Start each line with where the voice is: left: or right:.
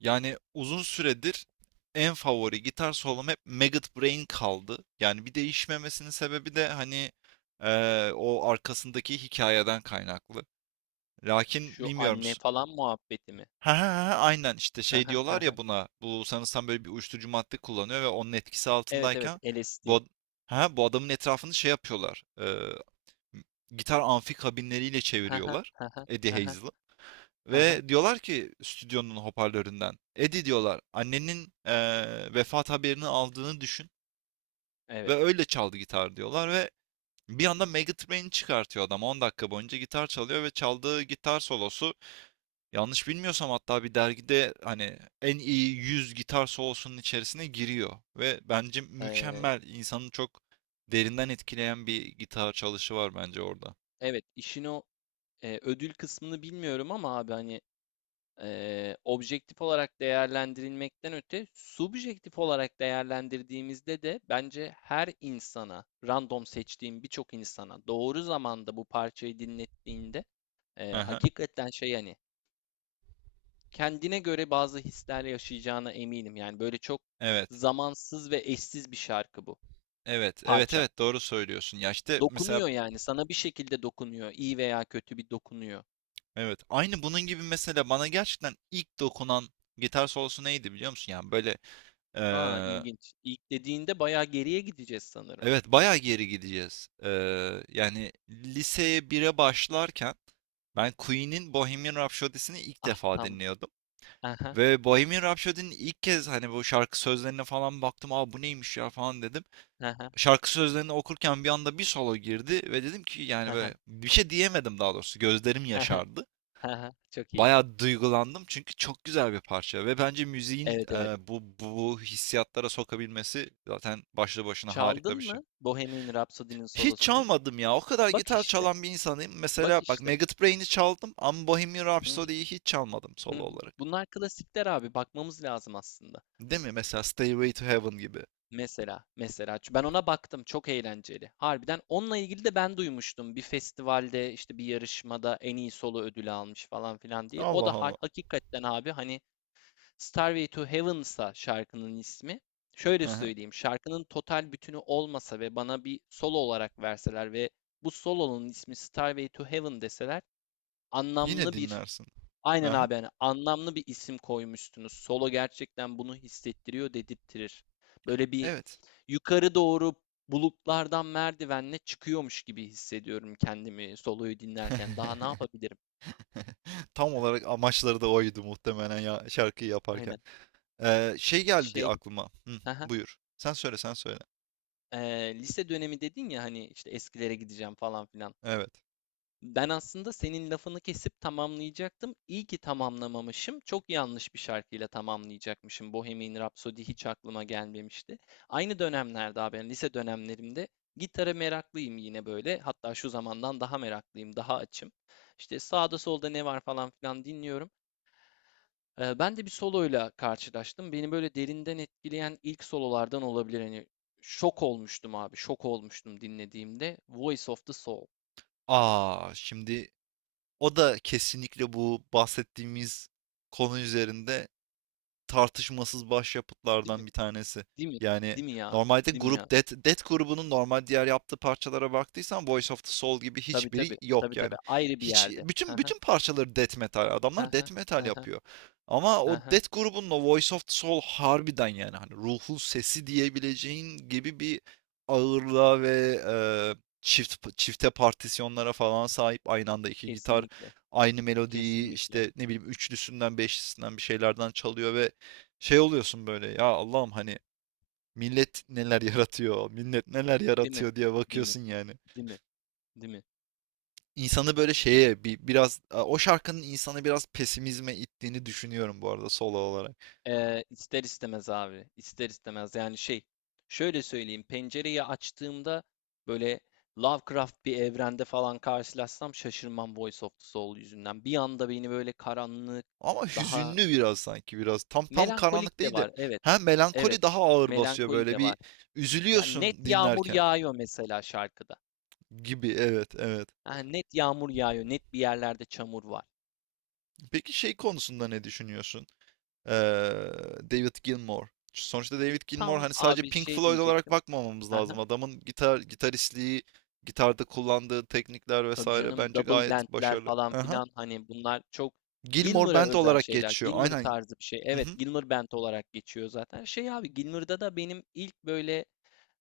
right: Yani uzun süredir en favori gitar solom hep Maggot Brain kaldı. Yani bir değişmemesinin sebebi de hani o arkasındaki hikayeden kaynaklı. Lakin
left: Şu
right: bilmiyorum.
left: anne falan muhabbeti mi?
right: Ha ha ha ha, aynen işte
left: Hı
right: şey
left: hı, hı
right: diyorlar
left: hı.
right: ya buna. Bu sanırsam böyle bir uyuşturucu madde kullanıyor ve onun etkisi
left: Evet evet
right: altındayken bu,
left: LSD.
right: ad- ha, bu adamın etrafını şey yapıyorlar. Gitar amfi kabinleriyle
left: Hı hı,
right: çeviriyorlar.
left: hı hı,
right: Eddie
left: hı hı,
right: Hazel'ı.
left: hı hı.
right: Ve diyorlar ki stüdyonun hoparlöründen, Eddie diyorlar, annenin vefat haberini aldığını düşün ve
left: Evet.
right: öyle çaldı gitar, diyorlar, ve bir anda Megatrain'i çıkartıyor adam, 10 dakika boyunca gitar çalıyor ve çaldığı gitar solosu yanlış bilmiyorsam hatta bir dergide hani en iyi 100 gitar solosunun içerisine giriyor ve bence
left: Ee,
right: mükemmel, insanı çok derinden etkileyen bir gitar çalışı var bence orada.
left: evet işin o ödül kısmını bilmiyorum ama abi hani objektif olarak değerlendirilmekten öte subjektif olarak değerlendirdiğimizde de bence her insana random seçtiğim birçok insana doğru zamanda bu parçayı dinlettiğinde
right: Aha.
left: hakikaten şey hani kendine göre bazı hisler yaşayacağına eminim. Yani böyle çok
right: Evet.
left: zamansız ve eşsiz bir şarkı bu.
right: Evet, evet,
left: Parça.
right: evet, doğru söylüyorsun. Ya işte mesela
left: Dokunuyor yani. Sana bir şekilde dokunuyor. İyi veya kötü bir dokunuyor.
right: evet. Aynı bunun gibi mesela bana gerçekten ilk dokunan gitar solosu neydi biliyor musun? Yani böyle
left: Aa,
right: eee,
left: ilginç. İlk dediğinde bayağı geriye gideceğiz sanırım.
right: evet bayağı geri gideceğiz. Yani liseye bire başlarken ben Queen'in Bohemian Rhapsody'sini ilk
left: Ah
right: defa
left: tam.
right: dinliyordum.
left: Aha.
right: Ve Bohemian Rhapsody'nin ilk kez hani bu şarkı sözlerine falan baktım. Aa, bu neymiş ya falan dedim.
left: Aha.
right: Şarkı sözlerini okurken bir anda bir solo girdi ve dedim ki yani
left: Aha.
right: böyle, bir şey diyemedim daha doğrusu. Gözlerim
left: Aha.
right: yaşardı.
left: Aha. Çok iyi.
right: Bayağı duygulandım çünkü çok güzel bir parça ve bence müziğin
left: Evet evet.
right: bu hissiyatlara sokabilmesi zaten başlı başına harika bir
left: Çaldın
right: şey.
left: mı Bohemian Rhapsody'nin
right: Hiç
left: solosunu?
right: çalmadım ya. O kadar
left: Bak
right: gitar
left: işte.
right: çalan bir insanım. Mesela
left: Bak
right: bak,
left: işte.
right: Maggot Brain'i çaldım ama Bohemian
left: Hı hı,
right: Rhapsody'yi hiç çalmadım
left: hı
right: solo
left: hı.
right: olarak.
left: Bunlar klasikler abi. Bakmamız lazım aslında.
right: Değil mi? Mesela Stairway to Heaven gibi.
left: Mesela, ben ona baktım, çok eğlenceli. Harbiden onunla ilgili de ben duymuştum, bir festivalde işte bir yarışmada en iyi solo ödülü almış falan filan diye. O
right: Allah
left: da
right: Allah.
left: hakikaten abi, hani Starway to Heaven'sa şarkının ismi. Şöyle
right: Aha.
left: söyleyeyim, şarkının total bütünü olmasa ve bana bir solo olarak verseler ve bu solonun ismi Starway to Heaven deseler,
right: Yine
left: anlamlı bir,
right: dinlersin.
left: aynen
right: Aha.
left: abi, yani anlamlı bir isim koymuştunuz. Solo gerçekten bunu hissettiriyor, dedirttirir. Böyle bir
right: Evet.
left: yukarı doğru, bulutlardan merdivenle çıkıyormuş gibi hissediyorum kendimi soloyu dinlerken. Daha ne yapabilirim?
right: Tam olarak amaçları da oydu muhtemelen ya şarkıyı yaparken.
left: Aynen.
right: Şey geldi
left: Şey,
right: aklıma. Hı,
left: haha,
right: buyur. Sen söyle.
left: lise dönemi dedin ya, hani işte eskilere gideceğim falan filan.
right: Evet.
left: Ben aslında senin lafını kesip tamamlayacaktım. İyi ki tamamlamamışım. Çok yanlış bir şarkıyla tamamlayacakmışım. Bohemian Rhapsody hiç aklıma gelmemişti. Aynı dönemlerde abi, yani lise dönemlerimde gitara meraklıyım yine böyle. Hatta şu zamandan daha meraklıyım, daha açım. İşte sağda solda ne var falan filan dinliyorum. Ben de bir soloyla karşılaştım. Beni böyle derinden etkileyen ilk sololardan olabilir. Hani şok olmuştum abi, şok olmuştum dinlediğimde. Voice of the Soul.
right: A! Şimdi o da kesinlikle bu bahsettiğimiz konu üzerinde tartışmasız
left: Değil
right: başyapıtlardan
left: mi?
right: bir tanesi.
left: Değil mi?
right: Yani
left: Değil mi ya?
right: normalde
left: Değil mi ya?
right: grup Death grubunun normal diğer yaptığı parçalara baktıysan Voice of the Soul gibi
left: Tabii
right: hiçbiri
left: tabii.
right: yok
left: Tabii
right: yani.
left: tabii. Ayrı bir
right: Hiç
left: yerde. Hı
right: bütün
left: hı.
right: bütün parçaları death metal.
left: Hı
right: Adamlar
left: hı.
right: death metal
left: Hı hı.
right: yapıyor. Ama
left: Hı
right: o
left: hı.
right: Death grubunun o Voice of the Soul harbiden, yani hani ruhun sesi diyebileceğin gibi bir ağırlığa ve çift çifte partisyonlara falan sahip, aynı anda iki gitar
left: Kesinlikle.
right: aynı melodiyi
left: Kesinlikle.
right: işte ne bileyim üçlüsünden beşlisinden bir şeylerden çalıyor ve şey oluyorsun böyle, ya Allah'ım, hani millet neler yaratıyor, millet neler
left: Değil mi?
right: yaratıyor diye
left: Değil mi?
right: bakıyorsun yani.
left: Değil mi? Değil mi?
right: İnsanı böyle şeye bir, biraz o şarkının insanı biraz pesimizme ittiğini düşünüyorum bu arada solo olarak.
left: İster istemez abi. İster istemez. Yani şey. Şöyle söyleyeyim. Pencereyi açtığımda böyle Lovecraft bir evrende falan karşılaşsam şaşırmam, Voice of the Soul yüzünden. Bir anda beni böyle karanlık,
right: Ama
left: daha
right: hüzünlü biraz, sanki biraz tam
left: melankolik
right: karanlık
left: de
right: değil de
left: var. Evet.
right: hem
left: Evet.
right: melankoli daha ağır basıyor,
left: Melankoli
right: böyle
left: de
right: bir
left: var. Yani net
right: üzülüyorsun
left: yağmur
right: dinlerken
left: yağıyor mesela şarkıda.
right: gibi, evet evet.
left: Ha, net yağmur yağıyor, net bir yerlerde çamur var.
right: Peki şey konusunda ne düşünüyorsun? Ee, David Gilmour. Sonuçta David Gilmour
left: Tam
right: hani sadece
left: abi,
right: Pink
left: şey
right: Floyd olarak
left: diyecektim.
right: bakmamamız lazım.
left: Aha,
right: Adamın gitaristliği, gitarda kullandığı teknikler
left: tabii
right: vesaire
left: canım,
right: bence
left: double
right: gayet
left: bandler
right: başarılı.
left: falan
right: Aha.
left: filan, hani bunlar çok
right: Gilmour
left: Gilmour'a
right: Band
left: özel
right: olarak
left: şeyler.
right: geçiyor.
left: Gilmour
right: Aynen.
left: tarzı bir şey.
right: Hı
left: Evet,
right: hı.
left: Gilmour band olarak geçiyor zaten. Şey abi, Gilmour'da da benim ilk böyle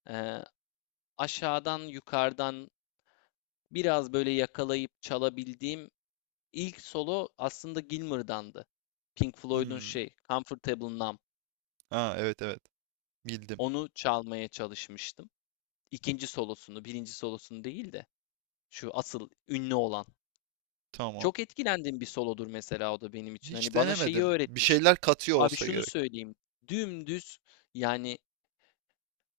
left: e, aşağıdan yukarıdan biraz böyle yakalayıp çalabildiğim ilk solo aslında Gilmour'dandı. Pink Floyd'un
right: Hmm.
left: şey Comfortable Numb.
right: Ha, evet evet. Bildim.
left: Onu çalmaya çalışmıştım. İkinci solosunu, birinci solosunu değil de şu asıl ünlü olan.
right: Tamam.
left: Çok etkilendiğim bir solodur mesela, o da benim için.
right: Hiç
left: Hani bana şeyi
right: denemedim. Bir
left: öğretmişti.
right: şeyler katıyor
left: Abi
right: olsa
left: şunu
right: gerek.
left: söyleyeyim. Dümdüz, yani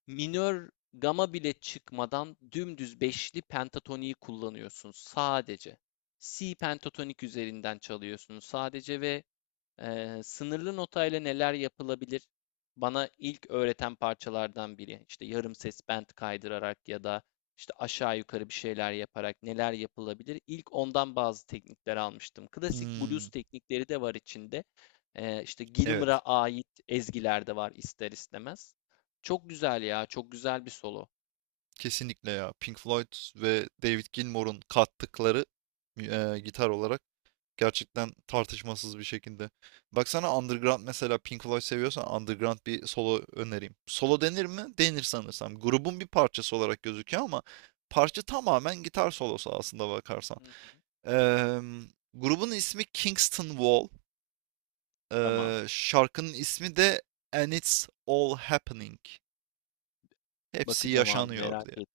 left: minör gama bile çıkmadan dümdüz beşli pentatoniği kullanıyorsun sadece. Si pentatonik üzerinden çalıyorsun sadece ve sınırlı notayla neler yapılabilir? Bana ilk öğreten parçalardan biri. İşte yarım ses bend kaydırarak ya da işte aşağı yukarı bir şeyler yaparak neler yapılabilir? İlk ondan bazı teknikler almıştım. Klasik blues
right: Hmm.
left: teknikleri de var içinde. İşte Gilmour'a
right: Evet.
left: ait ezgiler de var ister istemez. Çok güzel ya, çok güzel bir solo.
right: Kesinlikle ya. Pink Floyd ve David Gilmour'un kattıkları gitar olarak gerçekten tartışmasız bir şekilde. Baksana, Underground mesela, Pink Floyd seviyorsan Underground bir solo önereyim. Solo denir mi? Denir sanırsam. Grubun bir parçası olarak gözüküyor ama parça tamamen gitar solosu aslında bakarsan.
left: Hı hı.
right: Eee, Grubun ismi Kingston Wall.
left: Tamam.
right: Şarkının ismi de And It's All Happening. Hepsi
left: Bakacağım abi,
right: yaşanıyor
left: merak
right: diye.
left: et,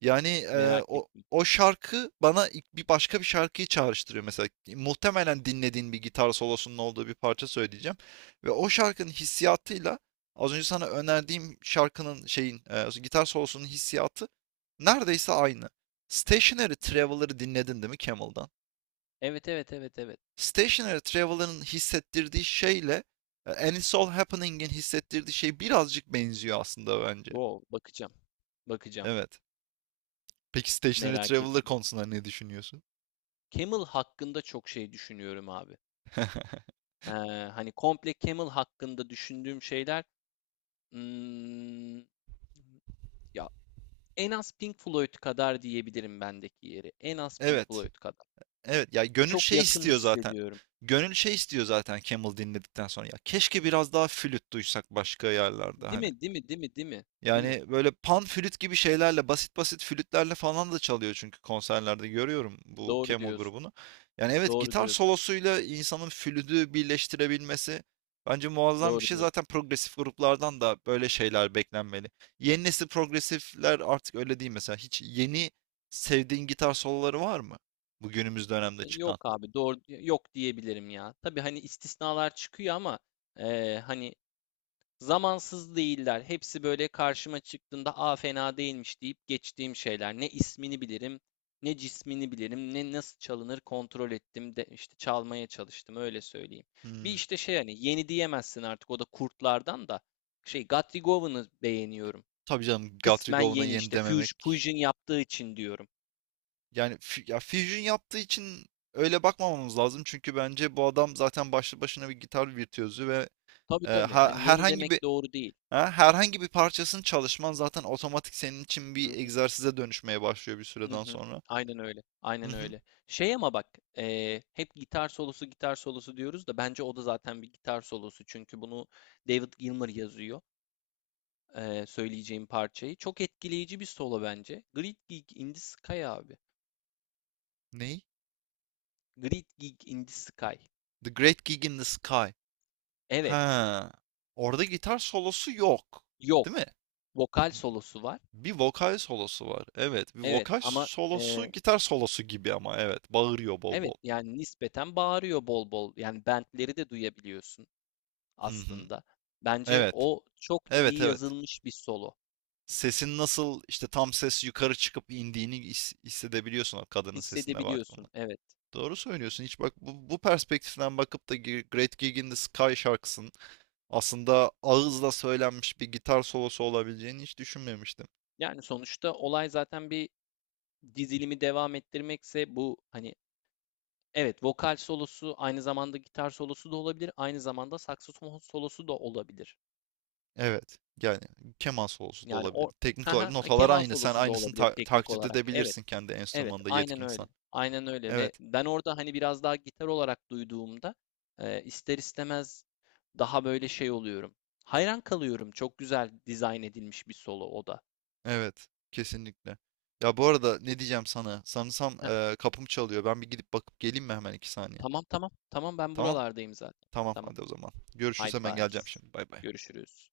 right: Yani,
left: merak et.
right: o şarkı bana ilk bir başka bir şarkıyı çağrıştırıyor mesela. Muhtemelen dinlediğin bir gitar solosunun olduğu bir parça söyleyeceğim ve o şarkının hissiyatıyla az önce sana önerdiğim şarkının şeyin, gitar solosunun hissiyatı neredeyse aynı.
left: Hmm,
right: Stationary
left: ne?
right: Traveler'ı dinledin değil mi Camel'dan?
left: Evet evet evet evet.
right: Stationary Traveler'ın hissettirdiği şeyle, And It's All Happening'in hissettirdiği şey birazcık benziyor aslında bence.
left: Wow, bakacağım, bakacağım.
right: Evet. Peki Stationary
left: Merak et.
right: Traveler konusunda ne düşünüyorsun?
left: Camel hakkında çok şey düşünüyorum abi. Eee, hani komple Camel hakkında düşündüğüm şeyler, hmm, ya en az Pink Floyd kadar diyebilirim bendeki yeri. En az Pink
right: Evet.
left: Floyd kadar.
right: Evet ya, gönül
left: Çok
right: şey
left: yakın
right: istiyor zaten.
left: hissediyorum.
right: Gönül şey istiyor zaten Camel dinledikten sonra. Ya keşke biraz daha flüt duysak başka yerlerde
left: Değil
right: hani.
left: mi? Değil mi? Değil mi? Değil mi? Değil mi?
right: Yani böyle pan flüt gibi şeylerle, basit basit flütlerle falan da çalıyor çünkü konserlerde görüyorum bu
left: Doğru
right: Camel
left: diyorsun.
right: grubunu. Yani evet,
left: Doğru
right: gitar
left: diyorsun.
right: solosuyla insanın flütü birleştirebilmesi bence muazzam bir
left: Doğru
right: şey.
left: diyorsun.
right: Zaten progresif gruplardan da böyle şeyler beklenmeli. Yeni nesil progresifler artık öyle değil mesela. Hiç yeni sevdiğin gitar soloları var mı? Bu günümüz dönemde
left: Yok
right: çıkan.
left: abi, doğru, yok diyebilirim ya. Tabii hani istisnalar çıkıyor ama hani zamansız değiller. Hepsi böyle karşıma çıktığında "a, fena değilmiş" deyip geçtiğim şeyler. Ne ismini bilirim, ne cismini bilirim, ne nasıl çalınır kontrol ettim de işte çalmaya çalıştım, öyle söyleyeyim. Bir
right: Hmm,
left: işte şey, hani yeni diyemezsin artık, o da kurtlardan, da şey, Gatrigov'unu beğeniyorum.
right: tabii canım, Guthrie
left: Kısmen
right: Govan'a
left: yeni,
right: yeni
left: işte
right: dememek.
left: Fusion yaptığı için diyorum.
right: Yani ya Fusion yaptığı için öyle bakmamamız lazım. Çünkü bence bu adam zaten başlı başına bir gitar virtüözü ve
left: Tabii tabii, hani yeni
right: herhangi bir
left: demek doğru değil.
right: ha, herhangi bir parçasını çalışman zaten otomatik senin için bir
left: Hı
right: egzersize dönüşmeye başlıyor bir
left: hı
right: süreden
left: hı.
right: sonra.
left: Aynen öyle.
right: Hı
left: Aynen
right: hı.
left: öyle. Şey ama bak, hep gitar solosu, gitar solosu diyoruz da bence o da zaten bir gitar solosu. Çünkü bunu David Gilmour yazıyor, söyleyeceğim parçayı. Çok etkileyici bir solo bence. Great Gig in the Sky abi.
right: Ney?
left: Great Gig in the Sky.
right: The Great Gig in the Sky.
left: Evet.
right: Ha. Orada gitar solosu yok. Değil mi?
left: Yok. Vokal solosu var.
right: Bir vokal solosu var. Evet, bir
left: Evet
right: vokal
left: ama
right: solosu gitar solosu gibi ama evet. Bağırıyor bol bol.
left: evet, yani nispeten bağırıyor bol bol. Yani bentleri de duyabiliyorsun
right: Hı hı.
left: aslında. Bence
right: Evet.
left: o çok
right: Evet,
left: iyi
right: evet.
left: yazılmış bir solo.
right: Sesin nasıl işte tam ses yukarı çıkıp indiğini hissedebiliyorsun o kadının sesine
left: Hissedebiliyorsun,
right: baktığında.
left: evet.
right: Doğru söylüyorsun. Hiç bak bu perspektiften bakıp da Great Gig in the Sky şarkısının aslında ağızla söylenmiş bir gitar solosu olabileceğini hiç düşünmemiştim.
left: Yani sonuçta olay zaten bir dizilimi devam ettirmekse bu, hani evet, vokal solosu aynı zamanda gitar solosu da olabilir, aynı zamanda saksofon solosu da olabilir.
right: Evet. Yani keman solosu da
left: Yani
right: olabilir.
left: o,
right: Teknik olarak
left: haha,
right: notalar
left: keman
right: aynı. Sen
left: solosu da
right: aynısını
left: olabilir teknik
right: taklit
left: olarak. Evet,
right: edebilirsin kendi
left: evet,
right: enstrümanında
left: aynen öyle.
right: yetkinsen.
left: Aynen öyle. Ve
right: Evet.
left: ben orada hani biraz daha gitar olarak duyduğumda ister istemez daha böyle şey oluyorum. Hayran kalıyorum. Çok güzel dizayn edilmiş bir solo, o da.
right: Evet. Kesinlikle. Ya bu arada ne diyeceğim sana? Sanırsam kapım çalıyor. Ben bir gidip bakıp geleyim mi hemen iki saniye?
left: Tamam tamam. Tamam, ben
right: Tamam.
left: buralardayım zaten.
right: Tamam
left: Tamam.
right: hadi o zaman. Görüşürüz,
left: Haydi
right: hemen
left: bye.
right: geleceğim şimdi. Bay bay.
left: Görüşürüz.